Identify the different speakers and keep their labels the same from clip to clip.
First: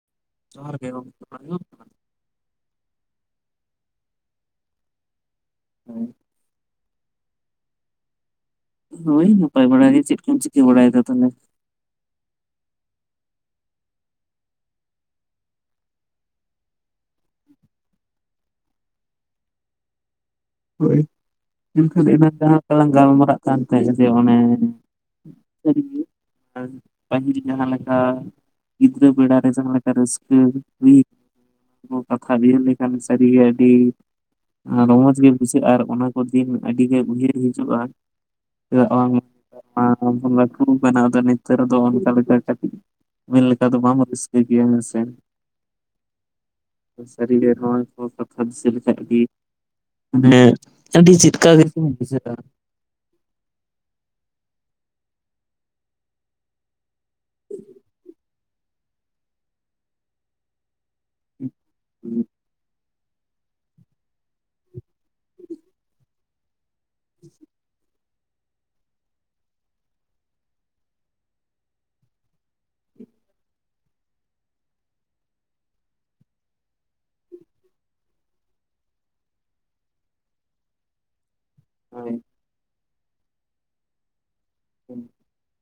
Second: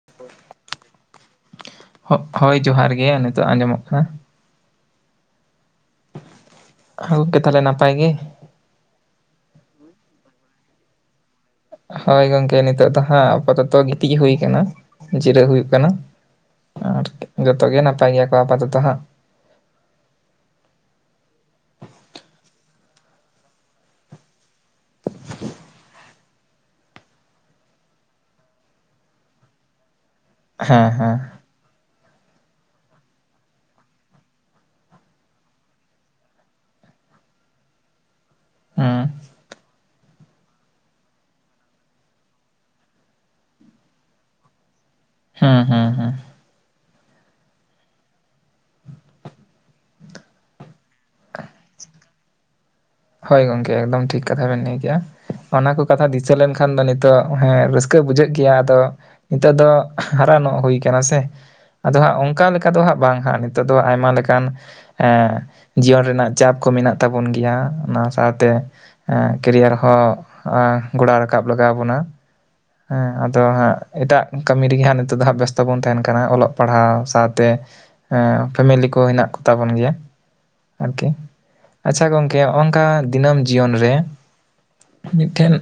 Speaker 1: [inaudible]
Speaker 2: ᱡᱚᱦᱟᱨ ᱜᱮ ᱜᱟᱝᱠᱮ ᱟᱡᱚᱢᱚᱜ ᱠᱟᱱᱟ
Speaker 1: ᱦᱚᱜ ᱦᱳᱭ ᱡᱚᱦᱟᱨ ᱜᱮ ᱱᱤᱛᱚᱜ ᱟᱸᱡᱚᱢᱚᱜ ᱠᱟᱱᱟ
Speaker 2: ᱦᱩᱸ
Speaker 1: ᱦᱳ ᱜᱚᱢᱠᱮ ᱛᱟᱦᱚᱞᱮ ᱱᱟᱯᱟᱭ ᱜᱮ
Speaker 2: ᱦᱳᱭ ᱱᱟᱯᱟᱭ ᱵᱟᱲᱟ ᱜᱮ ᱪᱮᱫ ᱠᱚᱢ ᱪᱤᱠᱟᱹ ᱵᱟᱲᱟᱭᱫᱟ ᱛᱟᱦᱚᱞᱮ
Speaker 1: ᱦᱳᱭ ᱜᱚᱝᱠᱮ ᱱᱤᱛᱚᱜ ᱫᱚ ᱦᱟᱸᱜ ᱟᱯᱟᱛᱚᱛᱚ ᱜᱤᱛᱤᱡ ᱦᱩᱭᱟᱠᱟᱱᱟ ᱡᱤᱨᱟᱹᱜᱣ ᱦᱩᱭᱩᱜ ᱠᱟᱱᱟ ᱟᱨ ᱡᱚᱛᱚᱜ ᱜᱮ ᱱᱟᱯᱟᱭ ᱜᱮᱭᱟ ᱠᱚ ᱟᱯᱟᱛᱚᱛᱚ ᱦᱟᱸᱜ
Speaker 2: ᱦᱳᱭ ᱮᱱᱠᱷᱟᱱ ᱮᱱᱟᱝ ᱡᱟᱦᱟᱸ ᱞᱮᱠᱟᱞᱟᱝ ᱜᱟᱞᱢᱟᱨᱟᱜ ᱠᱟᱱ ᱛᱟᱦᱮᱸᱫ ᱜᱮ ᱚᱱᱮ ᱥᱟᱹᱨᱤ ᱜᱮ ᱯᱟᱹᱦᱤᱞ ᱡᱟᱦᱟᱸ ᱞᱮᱠᱟ ᱜᱤᱫᱽᱨᱟᱹ ᱵᱮᱲᱟᱨᱮ ᱡᱟᱦᱟᱸᱮ ᱞᱮᱠᱟ ᱨᱟᱹᱥᱠᱟᱹ ᱦᱩᱸ
Speaker 1: ᱦᱮᱸ ᱦᱮᱸ
Speaker 2: ᱠᱚ ᱠᱟᱛᱷᱟ ᱜᱤᱲ ᱞᱮᱠᱷᱟᱱ ᱥᱟᱹᱨᱤᱜᱮ ᱟᱹᱰᱤ ᱨᱚᱢᱚᱡᱽ ᱜᱮ ᱵᱩᱡᱷᱟᱹᱜᱼᱟ ᱟᱨ ᱚᱱᱟ ᱠᱚ ᱫᱤᱱ ᱟᱹᱰᱤᱜᱮ ᱩᱭᱟᱹᱨ ᱦᱤᱡᱩᱜᱼᱟ
Speaker 1: ᱦᱩᱸ
Speaker 2: ᱪᱮᱫᱟᱜ ᱵᱟᱝ ᱟᱢᱫᱚᱢ ᱞᱟᱴᱷᱩ ᱠᱟᱱᱟ ᱟᱫᱚ ᱱᱤᱛᱚᱜ ᱨᱮ ᱫᱚ ᱚᱝᱠᱟ ᱞᱮᱠᱟ ᱠᱟᱹᱴᱤᱡ ᱢᱮᱱ ᱞᱮᱠᱟ ᱫᱚ ᱵᱟᱢ ᱨᱟᱹᱥᱠᱟᱹ ᱜᱮᱭᱟ ᱦᱮᱸᱥᱮ
Speaker 1: ᱦᱩᱸ ᱦᱩᱸ ᱦᱩᱸ
Speaker 2: ᱥᱟ. ᱨᱤ ᱜᱮ ᱮᱠᱷᱚᱱ ᱠᱟᱛᱷᱟ ᱫᱤᱥᱟ. ᱞᱮᱱᱠᱷᱟᱡ ᱜᱮ ᱢᱟᱱᱮ ᱟᱹᱰᱤ ᱪᱮᱫᱠᱟ ᱜᱮᱪᱚᱝ ᱵᱩᱡᱷᱟᱹᱟ
Speaker 1: ᱦᱳᱭ ᱜᱚᱢᱠᱮ ᱮᱠᱫᱚᱢ ᱴᱷᱤᱠ ᱠᱟᱛᱷᱟ ᱵᱮᱱ ᱞᱟᱹᱭ ᱠᱮᱜᱼᱟ ᱚᱱᱟ ᱠᱚ ᱠᱟᱛᱷᱟ ᱫᱤᱥᱟᱹ ᱞᱮᱱᱠᱷᱟᱱ ᱫᱚ ᱱᱤᱛᱚᱜ ᱦᱮᱸ ᱨᱟᱹᱥᱠᱟᱹ ᱵᱩᱡᱷᱟᱹᱜ ᱜᱮᱭᱟ ᱟᱫᱚ ᱱᱤᱛᱚᱜ ᱫᱚ ᱦᱟᱨᱟᱱᱚᱜ ᱦᱩᱭ ᱠᱟᱱᱟ ᱥᱮ ᱟᱫᱚ ᱦᱟᱸᱜ ᱚᱱᱠᱟ ᱞᱮᱠᱟ ᱚᱱᱠᱟ ᱫᱚ ᱦᱟᱸᱜ ᱵᱟᱝ ᱦᱟᱜ ᱱᱤᱛᱚᱜ ᱫᱚ ᱟᱭᱢᱟ ᱞᱮᱠᱟᱱ ᱡᱤᱭᱚᱱ ᱨᱮᱱᱟᱜ ᱪᱟᱯ ᱠᱚ ᱢᱮᱱᱟᱜ ᱛᱟᱵᱚᱱ ᱜᱮᱭᱟ ᱚᱱᱟ ᱥᱟᱶᱛᱮ ᱠᱮᱨᱤᱭᱟᱨ ᱦᱚᱸ ᱜᱚᱲᱚᱳ ᱨᱟᱠᱟᱵ ᱞᱟᱜᱟᱣ ᱟᱵᱚᱱᱟ ᱦᱮᱸ ᱟᱫᱚ ᱦᱟᱸᱜ ᱮᱴᱟᱜ ᱠᱟᱹᱢᱤ ᱨᱮᱜᱮ ᱦᱟᱸᱜ ᱱᱤᱛᱚᱜ ᱫᱚ ᱦᱟᱸᱜ ᱵᱮᱥᱛᱚ ᱵᱚᱱ ᱛᱟᱦᱮᱱ ᱠᱟᱱᱟ ᱚᱞᱚᱜ ᱯᱟᱲᱦᱟᱣ ᱥᱟᱶᱛᱮᱴ ᱯᱷᱮᱢᱮᱞᱤ ᱠᱚ ᱦᱮᱱᱟᱜ ᱠᱚᱛᱟ ᱵᱚᱱ ᱜᱮᱭᱟ ᱟᱨᱠᱤ ᱟᱪᱷᱟ ᱜᱚᱢᱠᱮᱝᱠᱟ ᱫᱤᱱᱟᱹᱢ ᱡᱤᱭᱚᱱ ᱨᱮ ᱢᱤᱫᱴᱮᱱ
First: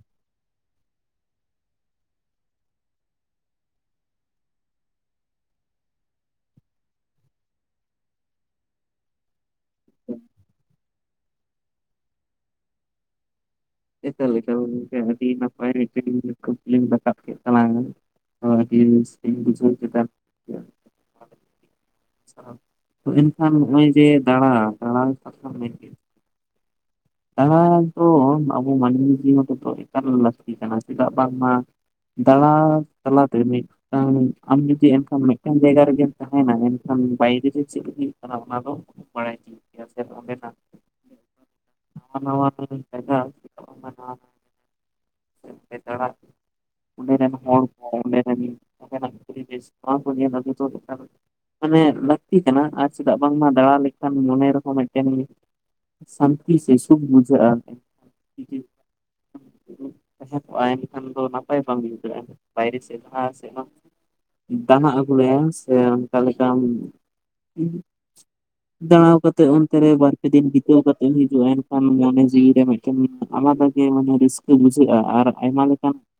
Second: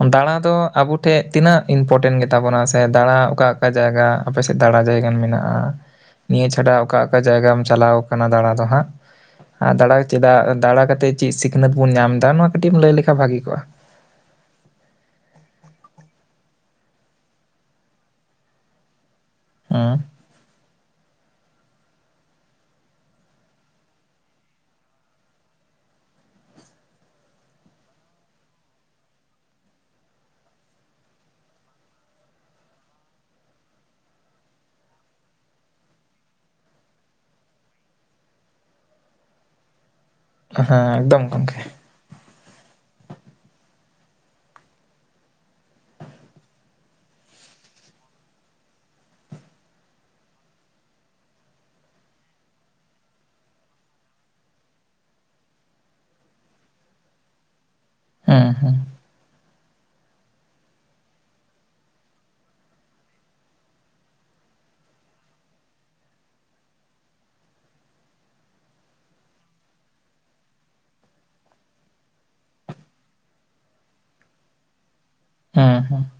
Speaker 1: ᱦᱮᱸ ᱫᱟᱬᱟ ᱫᱚ ᱟᱵᱚ ᱴᱷᱮᱱ ᱛᱤᱱᱟᱹᱜ ᱤᱢᱯᱚᱴᱮᱱ ᱜᱮᱛᱟ ᱵᱚᱱᱟ ᱥᱮ ᱫᱟᱬᱟ ᱚᱠᱟ ᱚᱠᱟ ᱡᱟᱭᱜᱟ ᱟᱯᱮ ᱥᱮᱫ ᱫᱟᱬᱟ ᱡᱟᱭᱜᱟᱱ ᱢᱮᱱᱟᱜ-ᱟ ᱱᱤᱭᱟᱹ ᱪᱷᱟᱰᱟ ᱚᱠᱟ ᱚᱠᱟ ᱡᱟᱭᱜᱟᱢ ᱪᱟᱞᱟᱣ ᱟᱠᱟᱱᱟ ᱫᱟᱬᱟ ᱫᱚ ᱦᱟᱸᱜ ᱟᱨ ᱫᱟᱬᱟ ᱪᱮᱫᱟᱜ ᱫᱟᱬᱟ ᱠᱟᱛᱮᱫ ᱪᱮᱫ ᱥᱤᱠᱷᱱᱟᱹᱛ ᱵᱚᱱ ᱧᱟᱢ ᱮᱫᱟ ᱱᱚᱣᱟ ᱠᱟᱹᱴᱤᱡ ᱮᱢ ᱞᱟᱹᱭ ᱞᱮᱠᱷᱟᱱ ᱵᱷᱟᱹᱜᱤ ᱠᱚᱜ-ᱟ
Speaker 2: [unintelligible] ᱱᱟᱯᱟᱭ [unintelligible]
Speaker 1: ᱦᱮᱸ
Speaker 2: ᱪᱮᱛ [unintelligible] ᱮᱱᱠᱷᱟᱱ ᱱᱚᱜ-ᱚᱭ ᱡᱮ ᱫᱟᱬᱟ ᱫᱟᱬᱟ ᱢᱮᱱ ᱫᱟᱬᱟ ᱫᱚ ᱟᱵᱚ ᱢᱟᱱᱢᱤ ᱡᱤᱭᱚᱱ ᱨᱮᱫᱚ ᱮᱠᱟᱞ ᱞᱟᱜᱛᱤ ᱠᱟᱱᱟ ᱪᱮᱫᱟᱜ ᱵᱟᱝᱢᱟ ᱫᱲᱟ ᱪᱞᱟᱛᱮ ᱱ ᱟᱢ ᱡᱩᱫᱤ ᱮᱱᱠᱷᱟᱱ ᱢᱤᱫᱴᱟᱱ ᱡᱟᱭᱜᱟ ᱨᱮᱜᱮᱢ ᱛᱟᱦᱮᱱᱟ ᱮᱱᱠᱷᱟᱱ ᱵᱟᱭᱨᱮ ᱨᱮ ᱪᱮᱫ ᱦᱩᱭᱩᱜ ᱚᱱᱟ ᱢᱟᱲᱟᱭ ᱜᱮᱭᱟ ᱥᱮ [unintelligible]
Speaker 1: ᱦᱮᱸ ᱮᱠᱫᱚᱢ ᱜᱚᱢᱠᱮ
Speaker 2: ᱱᱟ ᱡᱜᱟ [unintelligible] ᱚᱸᱰᱮ ᱨᱮᱱ ᱦᱚᱲ ᱠᱚ ᱚᱸᱰᱮ ᱠᱚ ᱤᱡ ᱢᱟᱱᱮ ᱞᱟᱹᱠᱛᱤ ᱠᱟᱱᱟ ᱟᱨ ᱪᱮᱫᱟᱜ ᱵᱟᱝᱢᱟ ᱫᱟᱟᱲᱟ ᱞᱮᱠᱷᱟᱱ ᱢᱚᱱᱮ ᱨᱮᱦᱚᱸ ᱢᱤᱫᱴᱮᱱ ᱥᱟᱱᱛᱤ ᱥᱮ ᱥᱩᱠ ᱵᱩᱡᱟ-ᱟ ᱴᱷ
Speaker 1: ᱦᱮᱸ
Speaker 2: ᱜᱮ [inaudible] [unintelligible]
Speaker 1: ᱦᱮᱸ
Speaker 2: ᱛᱟᱦᱮᱸ ᱠᱚᱜ-ᱟ ᱮᱱᱠᱷᱟᱱ ᱫᱚ ᱱᱟᱯᱟᱭ ᱵᱟᱝ ᱵᱩᱡᱷᱟᱹᱜ-ᱟ ᱵᱟᱭᱨᱮ ᱥᱮᱫ ᱞᱟᱦᱟ ᱥᱮᱫ ᱦᱚᱸ ᱫᱟᱱᱟᱱᱟᱜ ᱟᱹᱜᱩ ᱞᱮᱭᱟ ᱥᱮ ᱚᱱᱠᱟ ᱞᱮᱠᱟᱢ ᱤᱡ ᱫᱟᱲᱟ ᱠᱟᱛᱮᱜ ᱚᱱᱛᱮ ᱨᱮ ᱵᱟᱨ ᱯᱮ ᱫᱤᱱ ᱵᱤᱛᱟᱹᱣ ᱠᱟᱛᱮᱢ ᱦᱤᱡᱩᱜ-ᱟ ᱮᱱᱠᱷᱟᱱ ᱢᱚᱱᱮ ᱡᱤᱣᱤ ᱨᱮ ᱟᱭᱢᱟᱜᱮ ᱢᱟᱱᱮ ᱨᱟᱹᱥᱠᱟᱹ ᱵᱩᱡᱷᱟᱹᱜ-ᱟ ᱟᱨ ᱟᱭᱢᱟ
Speaker 1: ᱦᱮᱸ
Speaker 2: ᱞᱮᱠᱟᱱ
Speaker 1: ᱦᱮᱸ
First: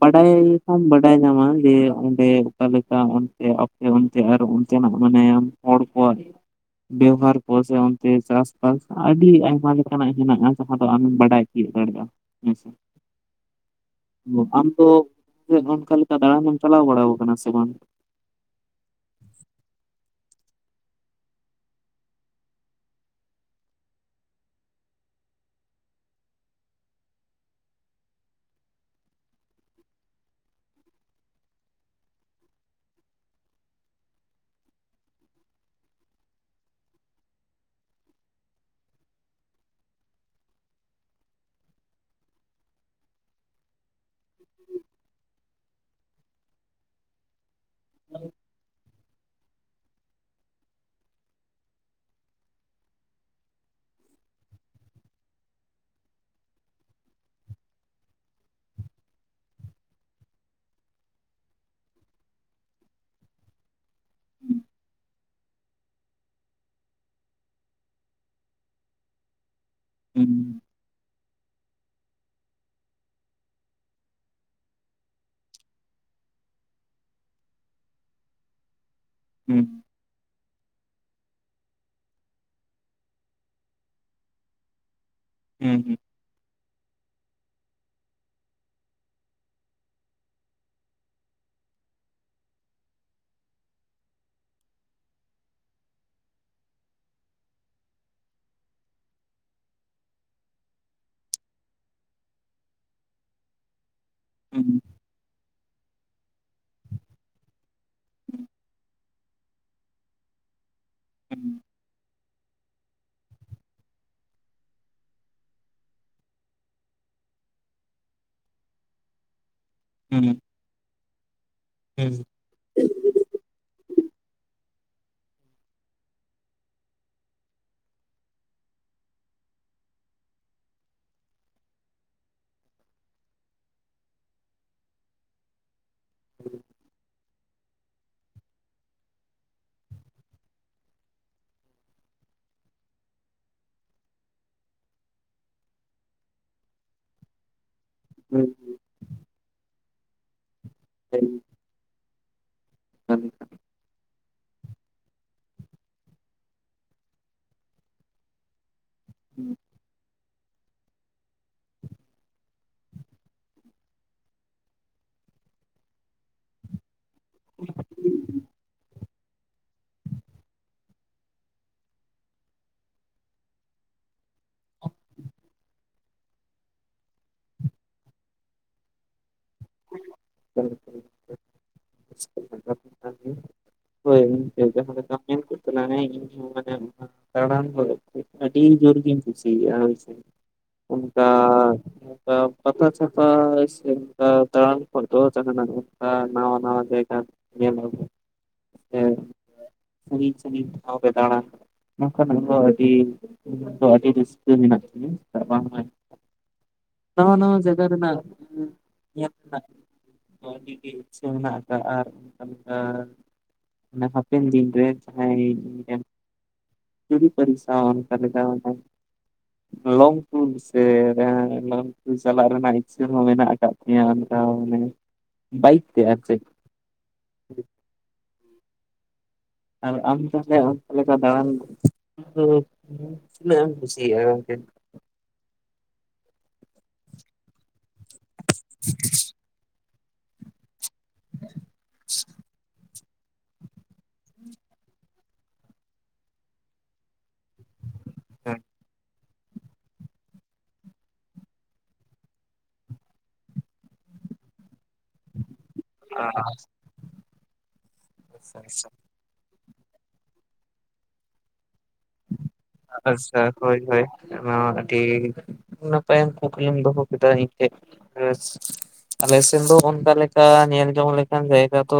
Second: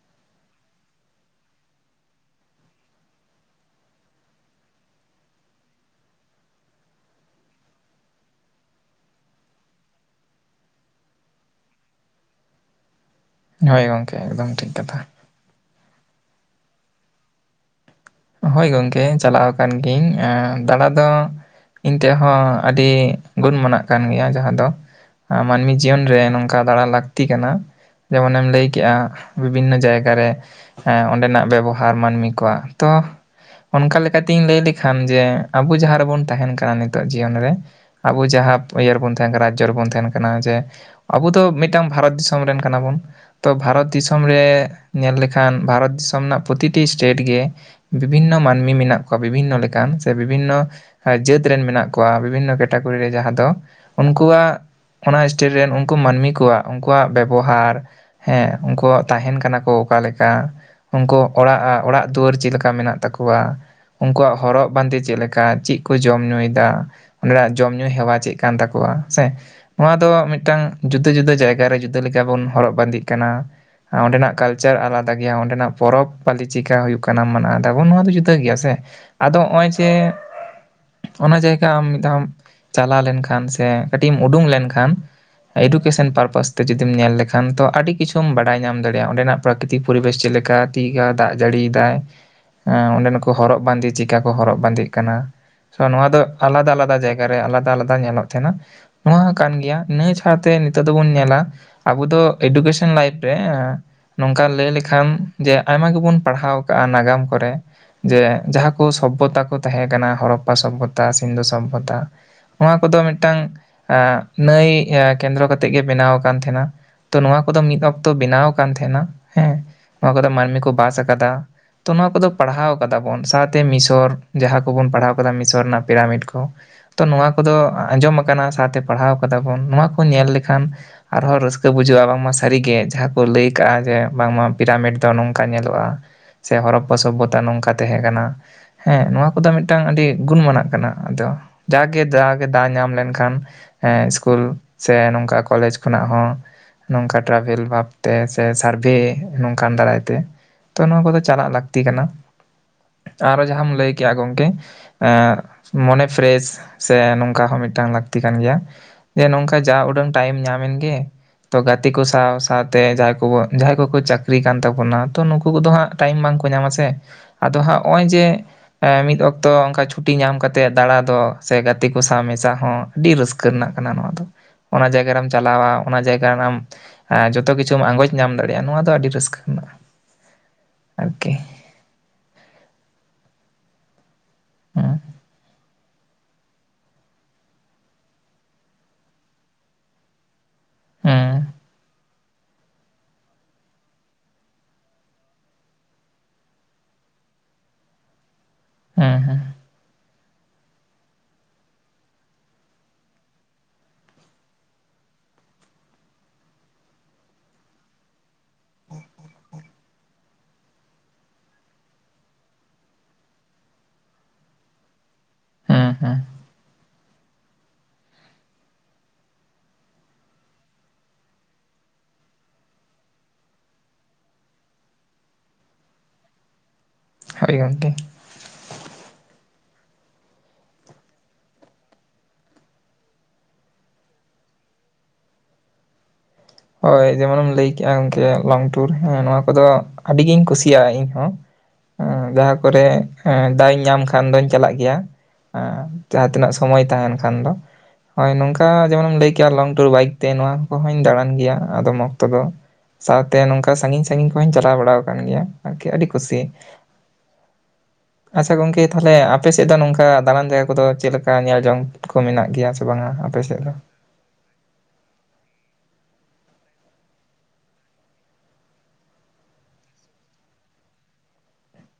Speaker 2: ᱵᱟᱰᱟᱭ ᱠᱷᱚᱱ ᱵᱟᱰᱟᱭ ᱧᱟᱢᱟ ᱡᱮ ᱚᱸᱰᱮ ᱚᱠᱟᱞᱮᱠᱟ ᱚᱱᱛᱮ ᱚᱱᱛᱮ ᱟᱨ ᱚᱱᱛᱮᱱᱟᱜ ᱢᱟᱱᱮ ᱦᱚᱲ ᱠᱚᱣᱟ ᱵᱮᱵᱷᱟᱨ ᱠᱚ ᱥᱮ ᱚᱱᱛᱮ ᱪᱟᱥᱵᱟᱥ ᱟᱹᱰᱤ ᱟᱭᱢᱟ ᱞᱮᱠᱟᱱᱟᱜ ᱦᱮᱱᱟᱜ-ᱟ ᱟᱫᱚ ᱟᱢᱮᱢ ᱵᱟᱰᱟᱭ ᱛᱤᱭᱜ ᱫᱟᱲᱮᱭᱟᱜ-ᱟ ᱦᱮᱸᱥᱮ
Speaker 1: ᱦᱳᱭ ᱜᱚᱢᱠᱮ ᱮᱠᱫᱚᱢ
Speaker 2: ᱟᱢ
Speaker 1: ᱴᱷᱤᱠ
Speaker 2: ᱫᱚ
Speaker 1: ᱠᱟᱛᱷᱟ
Speaker 2: ᱚᱱᱠᱟᱹᱞᱮᱠᱟ ᱫᱟᱬᱟᱱ ᱮᱢ ᱪᱟᱞᱟᱣ ᱵᱟᱲᱟ ᱠᱟᱱᱟ ᱥᱮ ᱵᱟᱝ
Speaker 1: ᱦᱳᱭ ᱜᱚᱢᱠᱮ ᱪᱟᱞᱟᱣ ᱟᱠᱟᱱ ᱜᱤᱭᱟᱹᱧ ᱫᱟᱬᱟ ᱫᱚ ᱤᱧ ᱴᱷᱮᱱ ᱦᱚᱸ ᱟᱹᱰᱤ ᱜᱩᱱᱢᱟᱱᱟᱜ ᱠᱟᱱ ᱜᱮᱭᱟ ᱡᱟᱦᱟᱸ ᱫᱚ ᱢᱟᱹᱱᱢᱤ ᱡᱤᱭᱚᱱ ᱨᱮ ᱱᱚᱝᱠᱟ ᱫᱟᱬᱟ ᱞᱟᱹᱠᱛᱤ ᱠᱟᱱᱟ ᱡᱮᱢᱚᱱᱮᱢ ᱞᱟᱹᱭ ᱠᱮᱜ-ᱟ ᱵᱤᱵᱷᱤᱱᱱᱚ ᱡᱟᱭᱜᱟ ᱨᱮ ᱚᱸᱰᱮᱱᱟᱜ ᱵᱮᱵᱚᱦᱟᱨ ᱢᱟᱹᱱᱢᱤ ᱠᱚᱣᱟᱜ ᱛᱚ ᱚᱱᱠᱟ ᱞᱮᱠᱟᱛᱤᱧ ᱞᱟᱹᱭ ᱞᱮᱠᱷᱟᱱ ᱡᱮ ᱟᱵᱚ ᱡᱟᱦᱟᱸ ᱨᱮᱵᱚᱱ ᱛᱟᱦᱮᱱ ᱠᱟᱱᱟ ᱱᱤᱛᱚᱜ ᱡᱤᱭᱚᱱ ᱨᱮ ᱟᱵᱚ ᱡᱟᱦᱟᱸ ᱤᱭᱟᱹ ᱨᱮᱵᱚᱱ ᱛᱟᱦᱮᱱ ᱠᱟᱱᱟ ᱨᱟᱡᱽᱡᱚ ᱨᱮᱵᱚᱱ ᱛᱟᱦᱮᱱ ᱠᱟᱱᱟ ᱡᱮ ᱟᱵᱚ ᱫᱚ ᱢᱤᱫᱴᱟᱝ ᱵᱷᱟᱨᱚᱛ ᱫᱤᱥᱚᱢ ᱨᱮᱱ ᱠᱟᱱᱟ ᱵᱚᱱ ᱛᱚ ᱵᱷᱟᱨᱚᱛ ᱫᱤᱥᱚᱢ ᱨᱮ ᱧᱮᱞ ᱞᱮᱠᱷᱟᱱ ᱵᱷᱟᱨᱚᱛ ᱫᱤᱥᱚᱢ ᱨᱮᱱᱟᱜ ᱯᱨᱚᱛᱤᱴᱤ ᱥᱴᱮᱴ ᱜᱮ ᱵᱤᱵᱷᱤᱱᱱᱚ ᱢᱟᱹᱱᱢᱤ ᱢᱮᱱᱟᱜ ᱠᱚᱣᱟ ᱵᱤᱵᱷᱤᱱᱱᱚ ᱞᱮᱠᱟᱱ ᱥᱮ ᱵᱤᱵᱷᱤᱱᱱᱚ ᱡᱟᱹᱛ ᱨᱮᱱ ᱢᱮᱱᱟᱜ ᱠᱚᱣᱟ ᱵᱤᱵᱷᱤᱱᱱᱚ ᱠᱮᱴᱟᱜᱚᱨᱤ ᱨᱮ ᱡᱟᱦᱟᱸ ᱫᱚ ᱩᱱᱠᱩᱣᱟᱜ ᱚᱱᱟ ᱥᱴᱮᱴ ᱨᱮᱱ ᱩᱱᱠᱩ ᱢᱟᱹᱱᱢᱤ ᱠᱚᱣᱟᱜ ᱩᱱᱠᱩᱣᱟᱜ ᱵᱮᱵᱚᱦᱟᱨ ᱦᱮᱸ ᱩᱱᱠᱩᱣᱟᱜ ᱛᱟᱦᱮᱱ ᱠᱟᱱᱟ ᱠᱚ ᱚᱠᱟ ᱞᱮᱠᱟ ᱩᱱᱠᱩ ᱚᱲᱟᱜ ᱚᱲᱟᱜ ᱫᱩᱣᱟᱹᱨ ᱪᱮᱫ ᱞᱮᱠᱟ ᱞᱮᱠᱟ ᱢᱮᱱᱟᱜ ᱛᱟᱠᱚᱣᱟ ᱩᱱᱠᱩᱣᱟᱜ ᱦᱚᱨᱚᱜ ᱵᱟᱸᱫᱮ ᱪᱮᱫ ᱞᱮᱠᱟ ᱪᱮᱫ ᱠᱚ ᱡᱚᱢ ᱧᱩᱭᱮᱫᱟ ᱚᱸᱰᱮᱱᱟᱜ ᱡᱚᱢ ᱧᱩ ᱦᱮᱣᱟ ᱪᱮᱫ ᱠᱟᱱ ᱛᱟᱠᱚᱣᱟ ᱥᱮ ᱱᱚᱣᱟ ᱫᱚ ᱢᱤᱫᱴᱟᱝ ᱡᱩᱫᱟᱹ ᱡᱩᱫᱟᱹ ᱡᱟᱭᱜᱟ ᱨᱮ ᱡᱩᱫᱟᱹ ᱞᱮᱠᱟ ᱵᱚᱱ ᱦᱚᱨᱚᱜ ᱵᱟᱸᱫᱮᱜ ᱠᱟᱱᱟ᱾ ᱚᱸᱰᱮᱱᱟᱜ ᱠᱟᱞᱪᱟᱨ ᱟᱞᱟᱫᱟ ᱜᱮᱭᱟ ᱚᱸᱰᱮᱱᱟᱜ ᱯᱚᱨᱚᱵᱽ ᱯᱟᱹᱞᱤ ᱪᱤᱠᱟ ᱦᱩᱭᱩᱜ ᱠᱟᱱᱟ ᱢᱟᱱᱮ ᱛᱟᱵᱚᱱ ᱱᱚᱣᱟ ᱫᱚ ᱡᱩᱫᱟᱹ ᱜᱮᱭᱟ ᱥᱮ ᱟᱫᱚ ᱱᱚᱜᱼᱚᱭ ᱡᱮ ᱚᱱᱟ ᱡᱟᱭᱜᱟ ᱟᱢ ᱢᱤᱫ ᱫᱷᱟᱣᱢ ᱪᱟᱞᱟᱣ ᱞᱮᱱᱠᱷᱟᱱ ᱥᱮ ᱠᱟᱹᱴᱤᱡ ᱮᱢ ᱩᱰᱩᱠ ᱞᱮᱱᱠᱷᱟᱱ ᱮᱰᱩᱠᱮᱥᱮᱱ ᱯᱟᱨᱯᱟᱥ ᱠᱚ ᱛᱮ ᱡᱩᱫᱤᱢ ᱧᱮᱞ ᱞᱮᱠᱷᱟᱱ ᱛᱚ ᱟᱹᱰᱤ ᱠᱤᱪᱩᱢ ᱵᱟᱰᱟᱭ ᱧᱟᱢ ᱫᱟᱲᱮᱼᱟ ᱚᱸᱰᱮᱱᱟᱜ ᱯᱨᱟᱠᱨᱤᱛᱤᱠ ᱯᱚᱨᱤᱵᱮᱥ ᱪᱮᱫ ᱞᱮᱠᱟ᱾ ᱫᱤᱜᱟ ᱫᱟᱜ ᱡᱟᱹᱲᱤᱭᱮᱫᱟᱭ ᱮ ᱚᱸᱰᱮᱱ ᱠᱚ ᱦᱚᱨᱚᱜ ᱵᱟᱸᱫᱮ ᱪᱤᱠᱟ ᱠᱚ ᱦᱚᱨᱚᱜ ᱵᱟᱸᱫᱮᱜ ᱠᱟᱱᱟ? ᱱᱚᱣᱟ ᱫᱚ ᱟᱞᱟᱫᱟ ᱟᱞᱟᱫᱟ ᱡᱟᱭᱜᱟ ᱨᱮ ᱟᱞᱟᱫᱟ ᱟᱞᱟᱫᱟ ᱧᱮᱞᱚᱜ ᱛᱟᱦᱮᱸᱱᱟ᱾ ᱱᱚᱣᱟ ᱦᱚᱸ ᱠᱟᱱ ᱜᱮᱭᱟ ᱤᱱᱟᱹ ᱥᱟᱶᱛᱮ ᱱᱤᱛᱚᱜ ᱫᱚᱵᱚᱱ ᱧᱮᱞᱟ᱾ ᱟᱵᱚ ᱫᱚ ᱮᱰᱩᱠᱮᱥᱚᱱ ᱞᱟᱭᱤᱯᱷ ᱨᱮ ᱱᱚᱝᱠᱟ ᱞᱟᱹᱭ ᱞᱮᱠᱷᱟᱱ ᱡᱮ ᱟᱭᱢᱟ ᱜᱮᱵᱚᱱ ᱯᱟᱲᱦᱟᱣ ᱟᱠᱟᱟᱜ-ᱟ ᱱᱟᱜᱟᱢ ᱨᱮ ᱡᱮ ᱡᱟᱦᱟᱸ ᱠᱚ ᱥᱚᱵᱷᱚᱛᱟ ᱠᱚ ᱛᱟᱦᱮᱸ ᱠᱟᱱᱟ ᱦᱚᱨᱚᱯᱯᱟ ᱥᱚᱵᱷᱚᱛᱟ ᱥᱤᱱᱫᱷᱩ ᱥᱚᱵᱷᱚᱛᱟ ᱱᱚᱣᱟ ᱠᱚᱫᱚ ᱢᱤᱫᱴᱟᱝ ᱱᱟᱹᱭ ᱠᱮᱱᱫᱨᱚ ᱠᱟᱛᱮᱜ ᱜᱮ ᱵᱮᱱᱟᱣ ᱟᱠᱟᱱ ᱛᱟᱦᱮᱸ-ᱟ᱾ ᱛᱚ ᱱᱚᱣᱟ ᱠᱚᱫᱚ ᱢᱤᱫ ᱚᱠᱛᱚ ᱵᱮᱱᱟᱣ ᱟᱠᱟᱱ ᱛᱟᱦᱮᱱᱟ ᱦᱮᱸ ᱱᱚᱣᱟ ᱠᱚᱫᱚ ᱢᱟᱹᱱᱢᱤ ᱠᱚ ᱵᱟᱥ ᱟᱠᱟᱫᱟ ᱛᱚ ᱱᱚᱣᱟ ᱠᱚ ᱯᱟᱲᱦᱟᱣ ᱠᱟᱫᱟ ᱵᱚᱱ ᱥᱟᱶᱛᱮ ᱢᱤᱥᱚᱨ ᱡᱟᱦᱟᱸ ᱠᱚᱵᱚᱱ ᱯᱟᱲᱦᱟᱣ ᱠᱟᱫᱟ ᱢᱤᱥᱚᱨ ᱨᱮᱱᱟᱜ ᱯᱮᱨᱟᱢᱤᱰ ᱠᱚ᱾ ᱛᱚ ᱱᱚᱣᱟ ᱠᱚᱫᱚ ᱟᱸᱡᱚᱢ ᱟᱠᱟᱱᱟ ᱥᱟᱶᱛᱮ ᱯᱟᱲᱦᱟᱣ ᱠᱟᱫᱟᱵᱚᱱ ᱱᱚᱣᱟ ᱠᱚ ᱧᱮᱞ ᱞᱮᱠᱷᱟᱱ ᱟᱨᱦᱚᱸ ᱨᱟᱹᱥᱠᱟᱹ ᱵᱩᱡᱷᱟᱹᱜᱼᱟ ᱵᱟᱝᱢᱟ ᱥᱟᱹᱨᱤᱜᱮ ᱡᱟᱦᱟᱸ ᱠᱚ ᱞᱟᱹᱭ ᱠᱟᱜᱼᱟ ᱡᱮ ᱵᱟᱝᱢᱟ ᱯᱤᱨᱟᱢᱤᱰ ᱫᱚ ᱱᱚᱝᱠᱟ ᱧᱮᱞᱚᱜᱼᱟ᱾
Speaker 2: [unintelligible]
Speaker 1: ᱚᱥᱚᱵᱷᱚᱛᱟ ᱱᱚᱝᱠᱟ ᱛᱟᱦᱮᱸ ᱠᱟᱱᱟ ᱦᱮᱸ ᱱᱚᱣᱟ ᱠᱚᱫᱚ ᱢᱤᱫᱴᱟᱝ ᱟᱹᱰᱤ ᱜᱩᱱᱢᱟᱱᱟᱜ ᱠᱟᱱᱟ ᱟᱫᱚ᱾ ᱡᱟᱜᱮ ᱡᱟᱜᱮ ᱫᱟᱣ ᱧᱟᱢ ᱞᱮᱱᱠᱷᱟᱱ ᱦᱮᱸ ᱥᱠᱩᱞ ᱥᱮ ᱱᱚᱝᱠᱟ ᱠᱚᱞᱮᱮᱡ ᱠᱷᱚᱱᱟᱜ ᱦᱚᱸ ᱱᱚᱝᱠᱟ ᱴᱨᱟᱵᱷᱮᱞ ᱵᱷᱟᱵ ᱛᱮ ᱥᱮ ᱥᱟᱨᱵᱷᱮ ᱱᱚᱝᱠᱟᱱ ᱫᱟᱨᱟᱭᱛᱮ ᱛᱚ ᱱᱚᱣᱟ ᱠᱚᱫᱚ ᱪᱟᱞᱟᱜ ᱞᱟᱹᱠᱛᱤ ᱠᱟᱱᱟ᱾ ᱟᱨᱦᱚᱸ ᱡᱟᱦᱟᱸᱢ ᱞᱟᱹᱭ ᱠᱮᱜᱼᱟ ᱜᱚᱢᱠᱮ ᱮᱜ ᱢᱚᱱᱮ ᱯᱷᱨᱮᱥ ᱥᱮ ᱱᱚᱝᱠᱟ ᱦᱚᱸ ᱢᱤᱫᱴᱟᱝ ᱞᱟᱹᱠᱛᱤ ᱠᱟᱱ ᱜᱮᱭᱟ᱾ ᱡᱮ ᱱᱚᱝᱠᱟ ᱡᱟ ᱩᱰᱟᱹᱝ ᱴᱟᱭᱤᱢ ᱧᱟᱢ ᱮᱱ ᱜᱮ ᱛᱚ ᱜᱟᱛᱮ ᱠᱚ ᱥᱟᱶ ᱥᱟᱶᱛᱮ ᱡᱟᱦᱟᱸᱭ ᱠᱚᱠᱚ ᱪᱟᱹᱠᱨᱤ ᱠᱟᱱ ᱛᱟᱵᱚᱱᱟ ᱛᱚ ᱱᱩᱠᱩ ᱠᱚᱫᱚ ᱦᱟᱸᱜ ᱴᱟᱭᱤᱢ ᱵᱟᱝ ᱠᱚ ᱧᱟᱢ ᱥᱮ ᱟᱫᱚ ᱦᱟᱸᱜ ᱱᱚᱜᱼᱚᱭ ᱡᱮ ᱢᱤᱫ ᱚᱠ ᱛᱚ ᱚᱱᱠᱟ ᱪᱷᱩᱴᱤ ᱧᱟᱢ ᱠᱟᱛᱮᱫ ᱫᱟᱬᱟ ᱫᱚ ᱥᱮ ᱜᱟᱛᱮ ᱠᱚ ᱥᱟᱶ ᱢᱮᱥᱟ ᱦᱚᱸ ᱟᱹᱰᱤ ᱨᱟᱹᱥᱠᱟᱹ ᱨᱮᱱᱟᱜ ᱠᱟᱱᱟ᱾ ᱱᱚᱣᱟ ᱫᱚ ᱚᱱᱟ ᱡᱟᱭᱜᱟ ᱨᱮᱢ ᱪᱟᱞᱟᱣᱟ ᱚᱱᱟ ᱡᱟᱭᱜᱟ ᱨᱮ ᱡᱚᱛᱚ ᱠᱤᱪᱷᱩ ᱟᱸᱜᱚᱡ ᱧᱟᱢ ᱫᱟᱲᱮᱭᱟᱜᱼᱟ ᱱᱚᱣᱟ ᱫᱚ ᱟᱹᱰᱤ ᱨᱟᱹᱥᱠᱟᱹ ᱠᱟᱱᱟ᱾
Speaker 2: ᱦᱮᱞᱳ ᱦᱮᱞᱳ [unintelligible] ᱟᱵᱤᱱ ᱦᱳᱭ ᱡᱟᱦᱟᱸ
Speaker 1: ᱦᱮᱸ
Speaker 2: ᱠᱟᱛᱷᱟᱢ ᱢᱮᱱ ᱠᱮᱫ ᱛᱟᱞᱟᱝ ᱟᱭᱟ ᱤᱧ ᱦᱚᱸ ᱚᱱᱟ ᱜᱮ ᱫᱟᱬᱟᱱ ᱫᱚ ᱟᱹᱰᱤ ᱡᱩᱨ ᱜᱮᱧ ᱠᱷᱩᱥᱤᱭᱟᱜ-ᱟ᱾ ᱩᱱᱠᱟ
Speaker 1: ᱦᱮᱸ,
Speaker 2: ᱯᱟᱛᱷᱟ ᱪᱷᱟᱛᱟ ᱥᱮ ᱫᱟᱬᱟᱱ ᱠᱷᱚᱡ ᱫᱚ ᱡᱟᱦᱟᱸᱱᱟᱜ ᱱᱟᱣᱟ ᱱᱟᱣᱟ ᱡᱟᱭᱜᱟ ᱧᱮᱞ ᱟᱵᱚ ᱥᱮ
Speaker 1: ᱦᱮᱸ, ᱦᱮᱸ,
Speaker 2: ᱥᱟᱺᱜᱤᱧ ᱥᱟᱺᱜᱤᱧ ᱴᱷᱟᱶ ᱨᱮ ᱫᱟᱬᱟᱱ᱾ ᱚᱱᱠᱟᱱᱟ ᱫᱚ ᱟᱹᱰᱤ ᱫᱚ ᱟᱹᱰᱤ ᱨᱟᱹᱥᱠᱟᱹ ᱢᱮᱱᱟᱜ ᱛᱤᱧᱟᱹ ᱪᱮᱫᱟᱜ ᱵᱟᱝᱢᱟ ᱱᱟᱣᱟ ᱱᱟᱣᱟ ᱡᱟᱭᱜᱟ ᱨᱮᱱᱟᱜ ᱟᱹᱰᱤ ᱜᱮ ᱤᱪᱪᱷᱟᱹ ᱢᱮᱱᱟᱜ ᱠᱟᱜ-ᱟ ᱚᱱᱠᱟ ᱚᱱᱟ ᱦᱟᱯᱮᱱ ᱫᱤᱱ ᱨᱮ ᱡᱟᱦᱟᱭ
Speaker 1: ᱦᱮᱸ, ᱦᱮᱸ,
Speaker 2: ᱡᱩᱨᱤ ᱯᱟᱨᱥᱤ ᱥᱟᱶ ᱚᱱᱠᱟ ᱞᱮᱠᱟ ᱞᱚᱝᱴᱩᱨ ᱥᱮ ᱞᱚᱝᱴᱩᱨ ᱪᱟᱞᱟᱜ ᱨᱮᱱᱟᱜ ᱤᱪᱪᱷᱟᱹ ᱦᱚᱸ ᱢᱮᱱᱟᱜ ᱟᱠᱟᱫ ᱛᱤᱧᱟᱹ ᱚᱱᱠᱟ ᱢᱟᱱᱮ ᱵᱟᱭᱤᱠ ᱛᱮ ᱟᱨ ᱪᱮᱫ
Speaker 1: ᱦᱳᱭ ᱜᱚᱢᱠᱮ
Speaker 2: ᱟᱨ ᱟᱢ ᱛᱟᱦᱚᱞᱮ ᱚᱱᱠᱟ ᱞᱮᱠᱟ ᱫᱟᱬᱟᱱ ᱫᱚ ᱛᱤᱱᱟᱹᱜ ᱮᱢ ᱠᱩᱥᱤᱭᱟᱜᱼᱟ ᱜᱚᱢᱠᱮ?
Speaker 1: ᱦᱳᱭ ᱡᱮᱢᱚᱱᱮᱢ ᱞᱟᱹᱭ ᱠᱮᱫᱼᱟ ᱜᱚᱝᱠᱮ ᱞᱚᱝ ᱴᱩᱨ ᱦᱮᱸ ᱱᱚᱣᱟ ᱠᱚᱫᱚ ᱟᱹᱰᱤ ᱜᱤᱧ ᱠᱩᱥᱤᱭᱟᱜᱼᱟ ᱤᱧ᱾ ᱦᱚᱸ ᱡᱟᱦᱟᱸ ᱠᱚᱨᱮ ᱮᱸ ᱫᱟᱣ ᱤᱧ ᱧᱟᱢ ᱠᱷᱟᱱ ᱫᱚᱧ ᱪᱟᱞᱟᱜ ᱜᱮᱭᱟ ᱟᱸᱡᱟᱦᱟᱸ ᱛᱤᱱᱟᱹᱜ ᱥᱚᱢᱚᱭ ᱛᱟᱦᱮᱸᱱ ᱠᱷᱟᱱ ᱫᱚᱺ ᱦᱚᱭ ᱱᱚᱝᱠᱟ ᱡᱮᱢᱚᱱᱮᱢ ᱞᱟᱹᱭ ᱠᱮᱭᱟ ᱞᱚᱝ ᱴᱩᱨ ᱵᱟᱭᱤᱠ ᱛᱮ ᱱᱚᱣᱟ ᱠᱩᱦᱚᱧ ᱫᱟᱬᱟᱼᱼ ᱜᱮᱭᱟ ᱟᱫᱚᱢ ᱚᱠᱛᱚ ᱫᱚ ᱥᱟᱶᱛᱮ ᱱᱚᱝᱠᱟ ᱥᱟᱸᱜᱤᱧ ᱥᱟᱺᱜᱤᱧ ᱠᱚᱦᱚᱧ ᱪᱟᱞᱟᱣ ᱵᱟᱲᱟᱣ ᱠᱟᱱ ᱜᱮᱭᱟ᱾ ᱟᱨ ᱤᱠ ᱟᱹᱰᱤ
Speaker 2: ᱟᱪᱪᱷᱟ
Speaker 1: ᱠᱩᱥᱤ, ᱟᱪᱪᱷᱟ ᱜᱚᱝᱠᱮ ᱛᱟᱦᱚᱞᱮ‌ ᱟᱯᱼᱼ ᱯᱮ ᱥᱮᱜ ᱫᱚ ᱱᱚᱝᱠᱟ ᱫᱟᱬᱟᱱ ᱡᱟᱭᱜᱟ ᱠᱚᱫᱚ ᱪᱮᱜ ᱞᱮᱠᱟ ᱧᱮᱞ ᱡᱚᱝ ᱠᱚ ᱢᱮᱱᱟᱜ ᱜᱮᱭᱟ ᱥᱮᱼᱼ
Speaker 2: ᱟᱞᱮ ‌ᱥᱮᱫ ᱦᱳᱭ ᱦᱳᱭ ᱚᱱᱟ ᱦᱚᱸ ᱟᱹᱰᱤᱼᱼ ᱱᱟᱯᱟᱭᱟᱝ ᱠᱩᱠᱞᱤᱢ ᱫᱚᱦᱚ ᱠᱮᱫᱟ ᱤ‌ᱧ ᱴᱷᱮᱡ ᱦᱮᱸᱥᱼᱼ ᱟᱞᱮ ᱥᱮᱱ ᱫᱚ ᱚᱱᱠᱟ ᱞᱮᱠᱟ ᱧᱮᱞ ᱡᱚᱝ ᱞᱮᱠᱟᱱ ᱡᱟᱭᱜᱟ ᱛᱚᱼᱼ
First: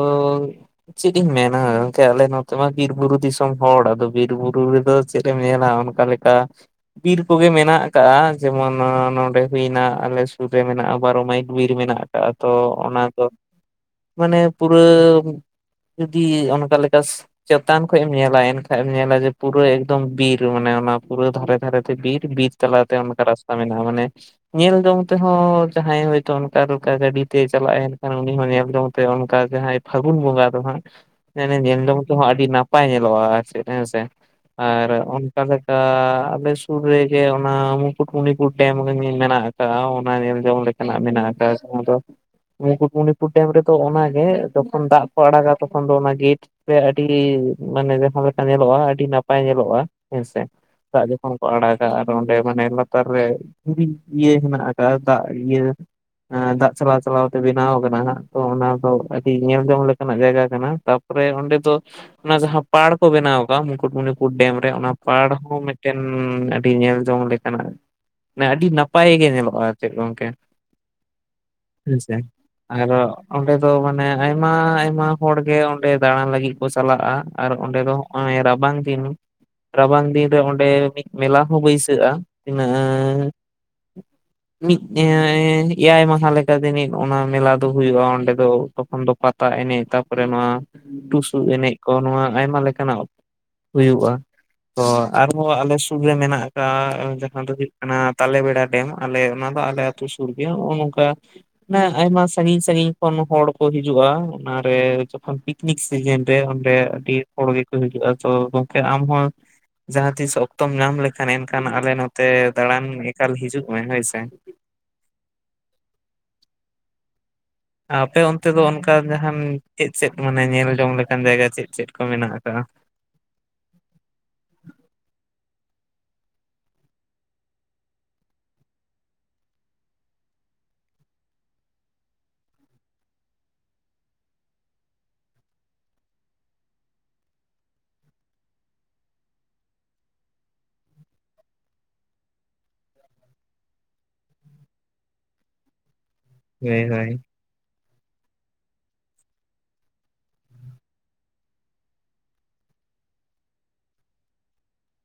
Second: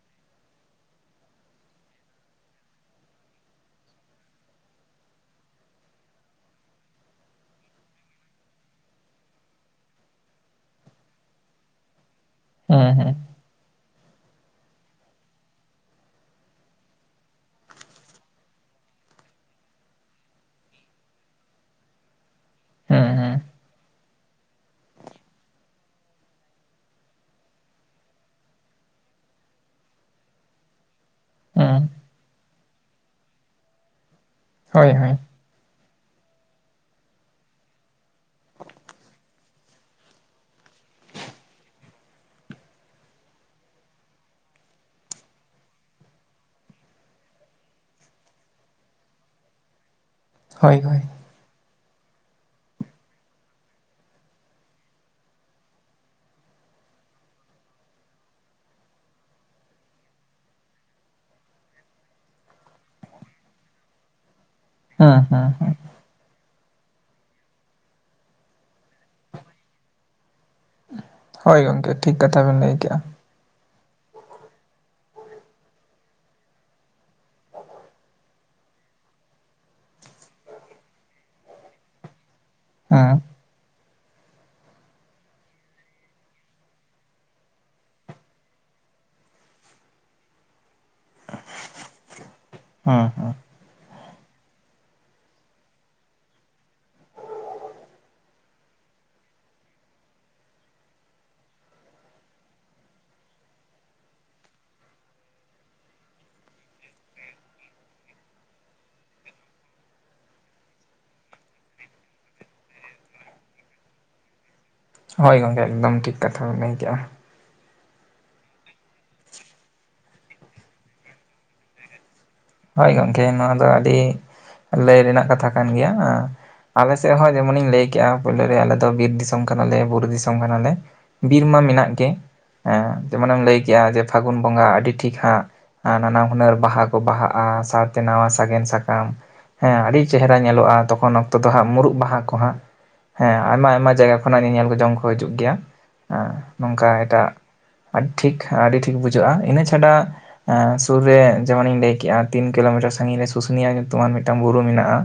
Speaker 2: ᱪᱤᱫ ᱤᱧ ᱢᱮᱱᱟ ᱜᱚᱝᱠᱮ ᱟᱞᱮ ᱱᱚᱛᱮ ᱢᱟ ᱵᱤᱨ ᱵᱩᱨᱩ ᱫᱤᱥᱚᱢ ᱦᱚᱲ ᱟᱫᱚ ᱵᱤᱨ ᱵᱩᱨᱩ ᱨᱮᱫᱚ ᱪᱮᱫᱼᱼ ᱧᱮᱞᱟ ᱚᱱᱠᱟ ᱞᱮᱠᱟ ᱵᱤᱨ ᱠᱚᱜᱮ ᱢᱮᱱᱟᱜ ᱟᱠᱟᱜ-ᱟ ᱡᱮᱢᱚᱱ ᱱᱚᱸᱰᱮ ᱦᱩᱭᱱᱟ ᱟᱞᱮ ᱥᱩᱨ ᱨᱮ ᱢᱮᱱᱟᱜ-ᱟ ᱵᱟᱨᱚ ᱢᱟᱹᱭᱤᱞ ᱵᱤᱨ ᱢᱮᱱᱟᱜ ᱟᱠᱟᱫᱟ᱾ ᱟᱨ ᱛᱚ
Speaker 1: ᱦᱩᱸ,
Speaker 2: ᱚᱱᱟ
Speaker 1: ᱦᱩᱸ,
Speaker 2: ᱫᱚ ᱢᱟᱱᱮ ᱯᱩᱨᱟᱹᱢᱼᱼ ᱡᱩᱫᱤ ᱚᱱᱠᱟ ᱞᱮᱠᱟᱥ ᱪᱮᱛᱟᱱ ᱠᱷᱚᱡ ᱮᱢ ᱧᱮᱞᱟ ᱮᱱᱠᱷᱟᱡ ᱮᱢ ᱧᱮᱞᱟ ᱡᱮ ᱯᱩᱨᱟᱹ ᱮᱠᱼᱼ ᱮᱠᱫᱚᱢ ᱵᱤᱨ ᱢᱟᱱᱮ ᱚᱱᱟ ᱯᱩᱨᱟᱹ ᱫᱷᱟᱨᱮ ᱫᱷᱟᱨᱮ ᱛᱮ ᱵᱤᱨ ᱵᱤᱨ ᱛᱟᱞᱟ ᱛᱮ
Speaker 1: ᱦᱩᱸ,
Speaker 2: ᱚᱱᱠᱟ
Speaker 1: ᱦᱩᱸ᱾
Speaker 2: ᱨᱟᱥᱛᱟ ᱢᱮᱱᱟᱜ-ᱟ ᱢᱟᱱᱮᱼᱼ ᱧᱮᱞ ᱡᱚᱝ ᱛᱮᱦᱚᱸ ᱡᱟᱦᱟᱸᱭ ᱦᱚᱭᱛᱚ ᱚᱱᱠᱟ ᱨᱚᱠᱟ ᱜᱟᱹᱰᱤ ᱛᱮᱭ ᱪᱟᱞᱟᱜ ᱮᱱᱠᱷᱟᱱ ᱩᱱᱤ ᱦᱚᱸᱭ ᱧᱮᱞ ᱡᱚᱝᱼᱼ ᱛᱮ ᱚᱱᱠᱟ ᱡᱟᱦᱟᱸᱭ ᱯᱷᱟᱹᱜᱩᱱ ᱵᱚᱸᱜᱟ ᱫᱚ ᱦᱟᱸᱜᱼᱼ ᱮᱱᱮ ᱧᱮᱞ
Speaker 1: ᱦᱩᱸ
Speaker 2: ᱡᱚᱝ ᱛᱮᱦᱚᱸ ᱟᱰᱤ ᱱᱟᱯᱟᱭ ᱧᱮᱞᱚᱜ-ᱟ ᱦᱮᱸ ᱥᱮ ᱾ ᱟᱨ
Speaker 1: ᱦᱳᱭ ᱦᱳᱭ
Speaker 2: ᱚᱱᱠᱟ ᱞᱮᱠᱟ ᱟᱞᱮ ᱥᱩᱨ ᱨᱮᱜᱮ ᱚᱱᱟ ᱢᱩᱠᱩᱴᱢᱩᱱᱤᱯᱩᱨ ᱰᱮᱢ ᱨᱮ ᱢᱮᱱᱟᱜ ᱟᱠᱼᱼ ᱠᱟᱜ-ᱟ ᱚᱱᱟ ᱧᱮᱞ ᱡᱚᱝ ᱞᱮᱠᱟ ᱱᱟᱜ ᱢᱮᱱᱟᱜ ᱟᱠᱟᱜ-ᱟ ᱡᱟᱦᱟᱸ ᱫᱚᱼᱼ ᱢᱩᱠᱩᱴᱢᱩᱱᱤᱯᱩᱨ ᱰᱮᱢ ᱨᱮᱫᱚ ᱚᱱᱟᱜ ᱜᱮ ᱡᱚᱠᱷᱚᱱ ᱫᱟᱜ ᱠᱚ ᱟᱲᱟᱜᱟ ᱛᱚᱠᱷᱚᱱ ᱫᱚ ᱚᱱᱟ ᱜᱮᱴᱼᱼ ᱥᱮ ᱟᱹᱰᱤ ᱢᱟᱱᱮ ᱡᱟᱦᱟᱸ ᱞᱮᱠᱟ ᱧᱮᱞᱚᱜ-ᱟ ᱟᱹᱰᱤ ᱱᱟᱯᱟᱭ ᱧᱮᱞᱚᱜ-ᱟ ᱦᱮᱸ ᱥᱮ
Speaker 1: ᱦᱳᱭ ᱦᱳᱭ
Speaker 2: ᱫᱟᱜ ᱡᱚᱠᱷᱚᱱᱼᱼ ᱠᱚ ᱟᱲᱟᱜᱟ ᱟᱨ ᱚᱸᱰᱮ ᱢᱟᱱᱮ ᱞᱟᱛᱟᱨ ᱨᱮ ᱫᱩᱨᱤᱡ ᱤᱭᱟᱹ ᱦᱮᱱᱟᱜ ᱟᱠᱟᱜ-ᱟ ᱫᱟᱜ ᱤᱭᱟᱹᱼᱼ ᱮᱸ ᱫᱟᱜ ᱪᱟᱞᱟᱣ ᱪᱟᱞᱟᱣ ᱛᱮ ᱵᱮᱱᱟᱣ ᱟᱠᱟᱱᱟ ᱦᱟᱸᱜ ᱛᱚ ᱚᱱᱟ ᱫᱚ ᱟᱹᱰᱤ ᱧᱮᱞ ᱡᱚᱝ ᱞᱮᱠᱟ ᱱᱟᱜ ᱡᱟᱭᱜᱟ ᱠᱟᱱᱟ ᱛᱟᱯᱼᱼ ᱯᱚᱨᱮ ᱚᱸᱰᱮ ᱫᱚ ᱚᱱᱟ ᱡᱟᱦᱟᱸ ᱯᱟᱲ ᱠᱚ ᱵᱮᱱᱟᱣ ᱟᱠᱟᱜ ᱢᱩᱠᱩᱴᱢᱩᱱᱤᱯᱩᱨ ᱰᱮᱢ ᱨᱮ ᱚᱱᱟ
Speaker 1: ᱦᱩᱸ
Speaker 2: ᱯᱟᱲ
Speaker 1: ᱦᱩᱸ
Speaker 2: ᱦᱚᱸ
Speaker 1: ᱦᱩᱸ
Speaker 2: ᱢᱮᱜᱼᱼ ᱴᱮᱱ ᱟᱹᱰᱤ ᱧᱮᱞ ᱡᱚᱝ ᱞᱮᱠᱟ ᱱᱟᱜᱼᱼ ᱢᱟᱱᱮ ᱟᱹᱰᱤ ᱱᱟᱯᱟᱭ ᱜᱮ ᱧᱮᱞᱚᱜ-ᱟ ᱪᱮᱫ ᱜᱚᱝᱠᱮ,
Speaker 1: ᱦᱳᱭ ᱜᱚᱝᱠᱮ
Speaker 2: ᱦᱮᱸᱥᱮ
Speaker 1: ᱴᱷᱤᱠ ᱠᱟᱛᱷᱟ ᱵᱮᱱ ᱞᱟᱹᱭ
Speaker 2: ᱟᱨᱚᱼᱼ
Speaker 1: ᱠᱮᱜᱼᱟ
Speaker 2: ᱚᱸᱰᱮ ᱫᱚ ᱢᱟᱱᱮ ᱟᱭᱢᱟ ᱟᱭᱢᱟ ᱦᱚᱲ ᱜᱮ ᱚᱸᱰᱮ ᱫᱟᱬᱟᱱ ᱞᱟᱹᱜᱤᱫ ᱠᱚ ᱪᱟᱞᱟᱜ-ᱟ ᱟᱨ ᱚᱸᱰᱮ ᱫᱚᱼᱼ ᱚᱸᱭ ᱨᱟᱵᱟᱝ ᱫᱤᱱᱼᱼ ᱨᱟᱵᱟᱝ ᱫᱤᱱ ᱨᱮ ᱚᱸᱰᱮ ᱢᱤᱫ ᱢᱮᱞᱟ ᱦᱚᱸ ᱵᱟᱹᱭᱥᱟᱹᱜ-ᱟ
Speaker 1: ᱦᱩᱸ
Speaker 2: ᱛᱤᱱᱟᱹᱝᱼᱼ ᱦᱩᱜ᱾ ᱢᱤᱫ ᱮ ᱮᱭᱟᱭ ᱢᱟᱦᱟᱸ ᱞᱮᱠᱟ ᱡᱟᱹᱱᱤᱡ ᱚᱱᱟ ᱢᱮᱞᱟ ᱫᱚ ᱦᱩᱭᱩᱜ-ᱟ ᱚᱸᱰᱮ ᱫᱚ ᱛᱚᱠᱷᱚᱱ ᱫᱚ ᱯᱟᱼᱼ ᱛᱟ ᱮᱱᱮᱡ ᱛᱟᱨᱯᱚᱨᱮ ᱱᱚᱣᱟ ᱴᱩᱥᱩ ᱮᱱᱮᱡ ᱠᱚ ᱱᱚᱣᱟ ᱟᱭᱢᱟ ᱞᱮᱠᱟ ᱱᱟᱜᱼᱼ
Speaker 1: ᱦᱩᱸ ᱦᱩᱸ
Speaker 2: ᱦᱩᱭᱩᱜ-ᱟ᱾ ᱛᱚ ᱟᱨᱦᱚᱸ ᱟᱞᱮ ᱥᱩᱨ ᱨᱮ ᱢᱮᱱᱟᱜ ᱟᱠᱟᱜ-ᱟ ᱡᱟᱦᱟᱸ ᱫᱚ ᱦᱩᱭᱩᱜ ᱠᱟᱱᱟ ᱛᱟᱞᱮ ᱵᱮᱲᱟ ᱰᱮᱢ ᱟᱞᱮ ᱚᱱᱟ ᱫᱚ ᱟᱞᱮ ᱟᱹᱼᱼ ᱛᱩ ᱥᱩᱨ ᱜᱮᱭᱟ ᱚᱱ ᱱᱚᱝᱠᱟᱼ ᱢᱟᱱᱮ ᱟᱭᱢᱟ ᱥᱟᱺᱜᱤᱧ ᱥᱟᱺᱜᱤᱧ ᱠᱷᱚᱱ ᱦᱚᱲ ᱠᱚ ᱦᱤᱡᱩᱜ-ᱟ ᱚᱱᱟ ᱨᱮ ᱡᱚᱠᱷᱚᱱ ᱞᱤᱠᱼᱼ ᱱᱤᱠ ᱥᱤᱡᱮᱱ ᱨᱮ ᱚᱱᱰᱮ ᱟᱹᱰᱤ ᱦᱚᱲ ᱜᱮᱠᱚ ᱦᱤᱡᱩᱜ-ᱟ ᱪᱚ ᱜᱟᱝᱠᱮ ᱟᱢ ᱦᱚᱸᱼᱼ ᱡᱟᱦᱟᱸ ᱛᱤᱥ ᱚᱠᱛᱚᱢ ᱧᱟᱢ ᱞᱮᱠᱷᱟᱱ ᱮᱱᱠᱷᱟᱱ ᱟᱞᱮ ᱱᱚᱛᱮ ᱫᱟᱬᱟᱱ ᱮᱠᱟᱞ ᱦᱤᱡᱩᱜ ᱢᱮ ᱦᱳᱭ ᱥᱮ᱾
Speaker 1: ᱦᱚᱭ ᱜᱚᱝᱠᱮ ᱮᱠᱫᱚᱢ ᱴᱷᱤᱠ ᱠᱟᱛᱷᱟᱢ ᱞᱟᱹᱭ ᱠᱮᱜ-ᱟ᱾
Speaker 2: ᱟᱯᱮ ᱚᱱᱛᱮ ᱫᱚ ᱚᱱᱠᱟᱱ ᱡᱟᱦᱟᱸᱱ ᱪᱮᱫ ᱥᱮᱫ ᱢᱟᱱᱮ ᱧᱮᱞ ᱡᱚᱝ ᱞᱮᱠᱟᱱ ᱡᱟᱭᱜᱟ ᱪᱮᱫ ᱪᱮᱫ ᱠᱚ ᱢᱮᱱᱟᱜ ᱟᱠᱟᱜ-ᱟ?
Speaker 1: ᱦᱚᱭ ᱜᱚᱝᱠᱮ ᱱᱚᱣᱟ ᱫᱚ ᱟᱹᱰᱤ ᱞᱟᱹᱭ ᱨᱮᱱᱟᱜ ᱠᱟᱛᱷᱟ ᱠᱟᱱ ᱜᱮᱭᱟᱸᱻ᱾ ᱟᱞᱮ ᱥᱮᱫ ᱦᱚᱸ ᱡᱮᱢᱚᱱᱤᱧ ᱞᱟᱹᱭ ᱠᱮᱜ-ᱟ ᱯᱳᱭᱞᱳ ᱨᱮ ᱟᱞᱮ ᱫᱚ ᱵᱤᱨ ᱫᱤᱥᱚᱢ ᱠᱟᱱᱟ ᱞᱮ ᱵᱩᱨᱩ ᱫᱤᱥᱚᱢ ᱠᱟᱱᱟ ᱞᱮᱼᱼ ᱵᱤᱨ ᱢᱟ ᱢᱮᱱᱟᱜ ᱜᱮ᱾ ᱮᱸ ᱡᱮᱢᱚᱱᱮᱢ ᱞᱟᱹᱭ ᱠᱮᱜ-ᱟ ᱡᱮ ᱯᱷᱟᱹᱜᱩᱱ ᱵᱚᱸᱜᱟ ᱟᱹᱰᱤ ᱴᱷᱤᱠ ᱦᱟᱸᱜ ᱟᱸᱻ ᱱᱟᱱᱟ ᱦᱩᱱᱟᱹᱨ ᱵᱟᱦᱟ ᱠᱚ ᱵᱟᱦᱟᱜᱼᱼ ᱟ ᱥᱟᱶᱛᱮ ᱱᱟᱣᱟ ᱥᱟᱜᱮᱱ ᱥᱟᱠᱟᱢᱼᱼ ᱦᱮᱸ ᱟᱹᱰᱤ ᱪᱮᱦᱨᱟ ᱧᱮᱞᱚᱜ-ᱟ ᱛᱚᱠᱷᱚᱱ ᱚᱠᱛᱚ ᱫᱚ ᱦᱟᱸᱜ ᱢᱩᱨᱩᱜ ᱵᱟᱦᱟ ᱠᱚ ᱦᱟᱸᱜᱼᱼ ᱦᱮᱸ ᱟᱭᱢᱟ ᱟᱭᱢᱟ ᱡᱟᱭᱜᱟ ᱠᱷᱚᱱᱟᱜ ᱧᱮᱧᱮᱞ ᱡᱚᱝ ᱠᱚ ᱦᱤᱡᱩᱜ ᱜᱮᱭᱟ ᱦᱮᱸ
Speaker 2: ᱦᱳᱭ
Speaker 1: ᱱᱚᱝᱠᱟ
Speaker 2: ᱦᱳᱭ
Speaker 1: ᱮᱴᱟᱜᱼᱼ ᱟᱴᱴᱷᱤᱠ ᱟᱹᱰᱤ ᱴᱷᱤᱠ ᱵᱩᱡᱷᱟᱹᱜ-ᱟ ᱤᱱᱟᱹ ᱪᱷᱟᱰᱟ ᱮᱸ ᱥᱩᱨ ᱨᱮ ᱡᱮᱢᱚᱱᱤᱧ ᱞᱟᱹᱭ ᱠᱮᱜ-ᱟᱼ ᱛᱤᱱ ᱠᱤᱞᱳᱢᱤᱴᱟᱨ ᱥᱟᱺᱜᱤᱧ ᱨᱮ ᱥᱩᱥᱩᱱᱤᱭᱟ ᱧᱩᱛᱩᱢᱟᱱ ᱢᱤᱫᱴᱟᱝ ᱵᱩᱨᱩ ᱢᱮᱱᱟᱜ-ᱟ᱾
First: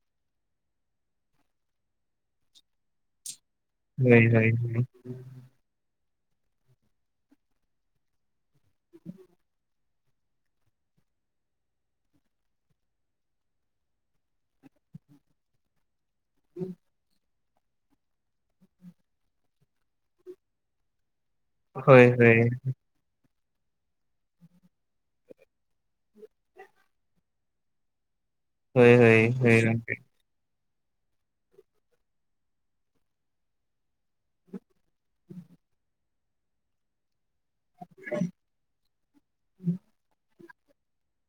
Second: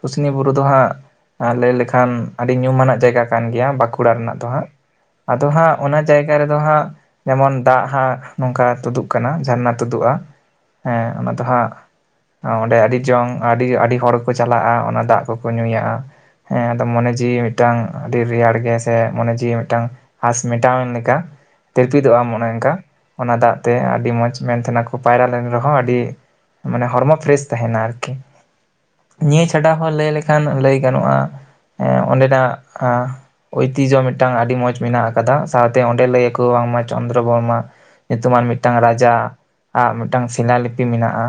Speaker 1: ᱥᱩᱥᱱᱤ ᱵᱩᱨᱩ ᱫᱚ ᱦᱟᱸᱜ ᱞᱟᱹᱭ ᱞᱮᱠᱷᱟᱱ ᱟᱹᱰᱤ ᱧᱩᱢᱟᱱᱟᱜ ᱡᱟᱭᱜᱟ ᱠᱟᱱ ᱜᱮᱭᱟ ᱵᱟᱸᱠᱩᱲᱟ
Speaker 2: ᱦᱳᱭ
Speaker 1: ᱨᱮᱱᱟᱜ ᱫᱚ
Speaker 2: ᱦᱳᱭ
Speaker 1: ᱦᱟᱸᱜ
Speaker 2: ᱦᱳᱭ
Speaker 1: ᱟᱫᱚ ᱦᱟᱸᱜ ᱚᱱᱟ ᱡᱟᱭᱜᱟ ᱨᱮᱫᱚ ᱦᱟᱸᱜ ᱡᱮᱢᱚᱱ ᱫᱟᱜ ᱦᱟᱸᱜ ᱱᱚᱝᱠᱟ ᱛᱩᱫᱩᱜ ᱠᱟᱱᱟ ᱡᱷᱟᱨᱱᱟ ᱛᱩᱫᱩᱜᱼᱟ ᱾ ᱦᱮᱸ ᱚᱱᱟ ᱫᱚ ᱦᱟᱸᱜ ᱚᱸᱰᱮ ᱟᱹᱰᱤ ᱡᱚᱝ ᱟᱹᱰᱤ ᱟᱹᱰᱤ ᱦᱚᱲ ᱠᱚ ᱪᱟᱞᱟᱜᱼᱟ ᱚᱱᱟ ᱫᱟᱜ ᱠᱚᱠᱚ ᱧᱩᱭᱟᱼᱟ ᱦᱮᱸ ᱟᱫᱚ ᱢᱚᱱᱮ ᱡᱤᱣᱤ ᱢᱤᱫᱴᱟᱝ ᱟᱹᱰᱤ ᱨᱮᱭᱟᱲ ᱜᱮ ᱥᱮ ᱢᱚᱱᱮ ᱡᱤᱣᱤ ᱢᱤᱫᱴᱟᱝ ᱟᱸᱥ ᱢᱮᱴᱟᱣᱮᱱ ᱞᱮᱠᱟ
Speaker 2: ᱦᱳᱭ
Speaker 1: ᱛᱤᱨᱯᱤᱫᱚᱜᱼᱟ
Speaker 2: ᱦᱳᱭ
Speaker 1: ᱢᱚᱱᱮ ᱚᱱᱠᱟ ᱚᱱᱟ ᱫᱟᱜ ᱛᱮ ᱟᱹᱰᱤ ᱢᱚᱸᱡᱽ ᱢᱮᱱ ᱛᱟᱦᱮᱱᱟ ᱠᱚ ᱯᱟᱭᱨᱟ ᱞᱮᱱ ᱨᱮᱦᱚᱸ ᱟᱹᱰᱤ ᱢᱟᱱᱮ ᱦᱚᱲᱢᱚ ᱯᱷᱨᱮᱥ ᱛᱟᱦᱮᱱᱟ ᱟᱨᱠᱤ
Speaker 2: ᱦᱳᱭ ᱦᱳᱭ
Speaker 1: ᱱᱤᱭᱟᱹ
Speaker 2: ᱦᱳᱭ
Speaker 1: ᱪᱷᱟᱰᱟ ᱦᱚᱸ
Speaker 2: ᱜᱚᱝᱠᱮ
Speaker 1: ᱞᱟᱹᱭ ᱞᱮᱠᱷᱟᱱ ᱞᱟᱹᱭ ᱜᱟᱱᱚᱜᱼᱟ ᱚᱸᱰᱮᱱᱟᱜ ᱳᱭᱛᱤᱡᱚ ᱢᱤᱫᱴᱟᱝ ᱟᱹᱰᱤ ᱢᱚᱸᱡᱽ ᱢᱮᱱᱟᱜ ᱟᱠᱟᱫᱟ ᱥᱟᱶᱛᱮ ᱚᱸᱰᱮ ᱞᱟᱹᱭᱟ ᱠᱚ ᱵᱟᱝ ᱢᱟ ᱪᱚᱱᱫᱽᱨᱚ ᱵᱚᱨᱢᱟᱼᱼ ᱧᱩᱛᱩᱢᱟᱱ ᱢᱤᱫᱴᱟᱝ ᱨᱟᱡᱟ ᱟᱜ ᱢᱤᱫᱴᱟᱝ ᱥᱤᱞᱟ ᱞᱤᱯᱤ ᱢᱮᱱᱟᱜ-ᱟ᱾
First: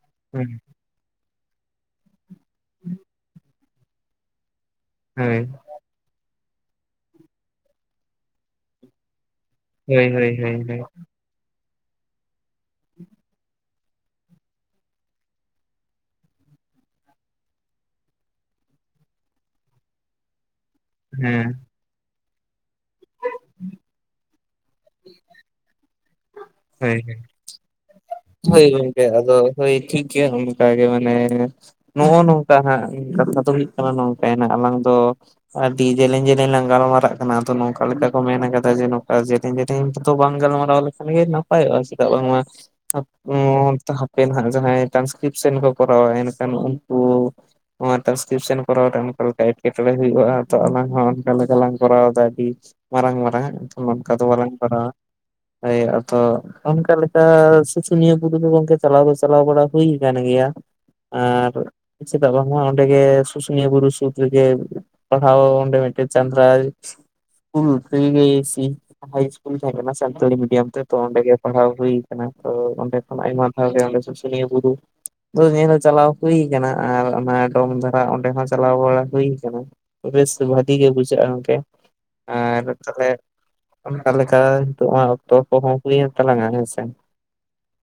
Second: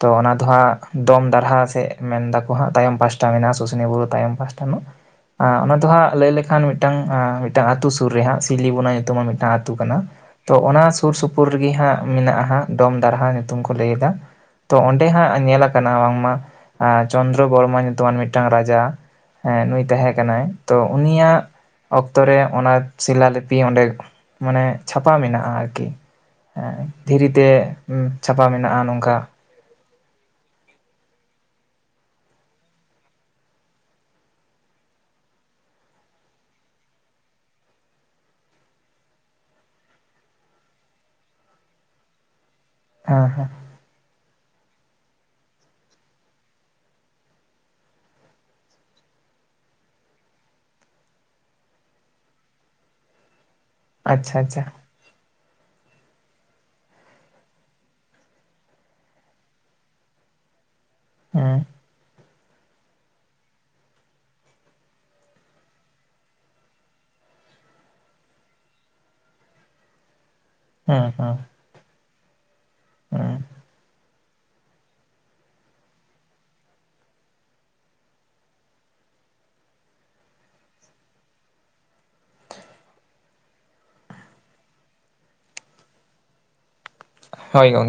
Speaker 1: ᱛᱚ ᱚᱱᱟ ᱫᱚ
Speaker 2: ᱦᱳᱭ
Speaker 1: ᱦᱟᱸᱜ ᱫᱚᱢ ᱫᱟᱨᱦᱟ ᱥᱮᱫ ᱢᱮᱱ ᱫᱟᱠᱚ ᱦᱟᱸᱜ ᱛᱟᱭᱚᱢ ᱯᱟᱥᱴᱟ ᱢᱮᱱᱟᱜᱼᱟ ᱥᱩᱥᱱᱤ ᱵᱩᱨᱩ ᱛᱟᱭᱚᱢ ᱯᱟᱥᱴᱟ ᱯᱷᱩᱱᱩᱜ
Speaker 2: ᱦᱳᱭ
Speaker 1: ᱟ ᱚᱱᱟ ᱦᱟᱸᱜ ᱞᱟᱹᱭ ᱞᱮᱠᱷᱟᱱ ᱢᱤᱫᱴᱟᱝ ᱢᱤᱫᱴᱟᱝ ᱟ ᱟᱹᱛᱩ ᱥᱩᱨ ᱨᱮ ᱦᱟᱸᱜ ᱥᱤᱣᱞᱤᱵᱚᱱᱟ ᱧᱩᱛᱩᱢ ᱢᱤᱫᱴᱟᱝ ᱟᱹᱛᱩ ᱠᱟᱱᱟ
Speaker 2: ᱦᱳᱭ ᱦᱳᱭ
Speaker 1: ᱛᱚ
Speaker 2: ᱦᱳᱭ ᱦᱳᱭ
Speaker 1: ᱚᱱᱟ ᱥᱩᱨ ᱥᱩᱯᱩᱨ ᱨᱮᱜᱮ ᱦᱟᱸᱜ ᱢᱮᱱᱟᱜᱼᱟᱜ ᱫᱚᱢ ᱫᱟᱨᱦᱟ ᱧᱩᱛᱩᱢ ᱠᱚ ᱞᱟᱹᱭᱮᱫᱟ ᱛᱚ ᱚᱸᱰᱮ ᱦᱟᱸᱜ ᱧᱮᱞ ᱠᱟᱱᱟ ᱵᱟᱝᱢᱟ ᱪᱚᱱᱫᱨᱚ ᱵᱚᱨᱢᱟ ᱧᱩᱛᱩᱢᱟᱱ ᱢᱤᱫᱴᱟᱝ ᱨᱟᱡᱟ ᱦᱮᱸ ᱱᱩᱭ ᱛᱟᱦᱮᱸ ᱠᱟᱱᱟᱭ ᱛᱚ ᱩᱱᱤᱭᱟᱜ
Speaker 2: ᱦᱮᱸ
Speaker 1: ᱚᱠᱛᱚ ᱨᱮ ᱚᱱᱟ ᱥᱤᱞᱟ ᱞᱤᱯᱤ ᱚᱸᱰᱮ ᱢᱟᱱᱮ ᱪᱷᱟᱯᱟ ᱢᱮᱱᱟᱜᱼᱟ ᱟᱨᱠᱤ
Speaker 2: ᱦᱳᱭ
Speaker 1: ᱫᱷᱤᱨᱤ ᱛᱮ
Speaker 2: ᱦᱳᱭ ᱜᱚᱝᱠᱮ ᱟᱫᱚ ᱦᱳᱭ ᱴᱷᱤᱠ ᱜᱮᱭᱟ ᱚᱱᱠᱟᱜ ᱜᱮ ᱢᱟᱱᱮ ᱱᱚᱜᱼᱚ ᱱᱚᱝᱠᱟ ᱦᱟᱸᱜ ᱠᱟᱛᱷᱟ ᱫᱚ ᱦᱩᱭᱩᱜ ᱠᱟᱱᱟ ᱱᱚᱝᱠᱭᱱᱟ ᱟᱞᱟᱝ ᱫᱚ ᱟᱰᱤ ᱡᱮᱞᱮᱧ ᱡᱮᱞᱮᱧ ᱞᱟᱝ ᱜᱟᱞᱢᱟᱨᱟᱜ ᱠᱟᱱᱟ ᱟᱫᱚ ᱱᱚᱝᱠᱟ ᱞᱮᱠᱟ ᱠᱚ ᱢᱮᱱ ᱠᱟᱫᱟ ᱡᱮ ᱱᱚᱠᱟ ᱡᱮ [unintelligible] ᱵᱟᱝ ᱜᱟᱞᱢᱟᱨᱟᱣ ᱞᱮᱠᱷᱟᱱ ᱜᱮ ᱱᱟᱯᱟᱭᱚᱜᱼᱟ ᱪᱮᱫᱟᱜ ᱵᱟᱝᱢᱟ
Speaker 1: ᱦᱮᱸ ᱦᱮᱸ
Speaker 2: ᱦᱟᱯᱮ ᱱᱟᱦ ᱡᱟᱦᱟᱸᱭ ᱴᱨᱟᱱᱥᱠᱨᱤᱯᱥᱮᱱ ᱠᱚ ᱠᱚᱨᱟᱣᱟ ᱮᱱᱠᱷᱟᱱ ᱩᱱᱠᱩ ᱚᱱᱟ ᱴᱨᱟᱱᱥᱠᱨᱤᱯᱥᱮᱱ ᱠᱚᱨᱟᱣ ᱨᱮ ᱚᱠᱟ ᱞᱮᱠᱟ ᱮᱴᱠᱮᱴᱚᱬᱮ ᱦᱩᱭᱩᱜᱼᱟ ᱛᱚ ᱟᱞᱟ ᱦᱚᱸ ᱚᱱᱠᱟ ᱞᱮᱠᱟᱞᱟᱝ ᱠᱚᱨᱟᱣᱫᱟ ᱟᱹᱰᱤ ᱢᱟᱨᱟᱝ ᱢᱟᱨᱟᱝ ᱚᱱᱠᱟ ᱫᱚ
Speaker 1: ᱟᱪᱪᱷᱟ
Speaker 2: ᱵᱟᱞᱟᱝ
Speaker 1: ᱟᱪᱪᱷᱟ
Speaker 2: ᱠᱚᱨᱟᱣᱟ ᱦᱚᱭ ᱟᱛ ᱚᱱᱠᱟ ᱞᱮᱠᱟ ᱥᱩᱥᱩᱱᱤᱭᱟᱹ ᱵᱩᱨᱩ ᱫᱚ ᱜᱚᱝᱠᱮ ᱪᱟᱞᱟᱣ ᱫᱚ ᱪᱟᱞᱟᱣ ᱵᱟᱲᱟ ᱦᱩᱭ ᱠᱟᱱ ᱜᱮᱭᱟ ᱟᱨ
Speaker 1: ᱦᱮᱸ
Speaker 2: ᱵᱟᱝᱟ ᱚᱸᱰᱮ ᱜᱮ ᱥᱩᱥᱩᱱᱤᱭᱟᱹ ᱵᱩᱨᱩ ᱥᱩᱨ ᱨᱮᱜᱮ ᱯᱟᱲᱦᱟᱣ ᱚᱸᱰᱮ ᱢᱤᱫᱴᱮᱡ ᱪᱟᱸᱫᱲᱟ [unintelligible] ᱜᱮᱟᱹᱭ ᱥᱤ ᱦᱟᱭᱥᱠᱩᱞ ᱛᱟᱦᱮᱱᱟ ᱥᱟᱱᱛᱟᱞᱤ ᱢᱤᱰᱤᱭᱢ ᱛᱚ
Speaker 1: ᱦᱮᱸ
Speaker 2: ᱚᱸᱰᱮ ᱜᱮ
Speaker 1: ᱦᱮᱸ
Speaker 2: ᱯᱟᱲᱦᱟᱣ ᱦᱩᱭ ᱠᱟᱱᱟ ᱛᱚ ᱚᱸᱰᱮ ᱠᱷᱚᱱ
Speaker 1: ᱦᱮᱸ
Speaker 2: ᱟᱭᱢᱟ ᱫᱷᱟᱶ ᱜᱮ ᱚᱸᱰᱮ ᱥᱩᱥᱩᱱᱤᱭᱟᱹ ᱵᱩᱨᱩ ᱚ ᱦᱮᱸ ᱫᱟ ᱪᱟᱞᱟᱣ ᱦᱩᱭ ᱠᱟᱱᱟ ᱟᱨ ᱚᱱᱟ ᱰᱚᱢ ᱫᱷᱟᱨᱟ ᱚᱸᱰᱮ ᱦᱚᱸ ᱪᱟᱞᱟᱣ ᱵᱟᱲᱟ ᱦᱩᱭ ᱠᱟᱱᱟ ᱵᱮᱥ ᱫᱚ ᱵᱷᱟᱹᱜᱤ ᱜᱮ ᱵᱩᱡᱷᱟᱹᱜᱼᱟ ᱜᱚᱝᱠᱮ ᱟᱨ ᱛᱟᱞᱮ ᱚᱱᱠᱟ ᱞᱮᱠᱟ ᱧᱤᱛᱚᱜ ᱢᱟ ᱚᱠᱛᱚ ᱠᱚᱦᱚᱸ ᱦᱩᱭ ᱮᱱ ᱛᱟᱞᱟᱝᱼᱟ ᱦᱮᱸᱥᱮ
Speaker 1: ᱦᱳᱭ ᱜᱚᱝ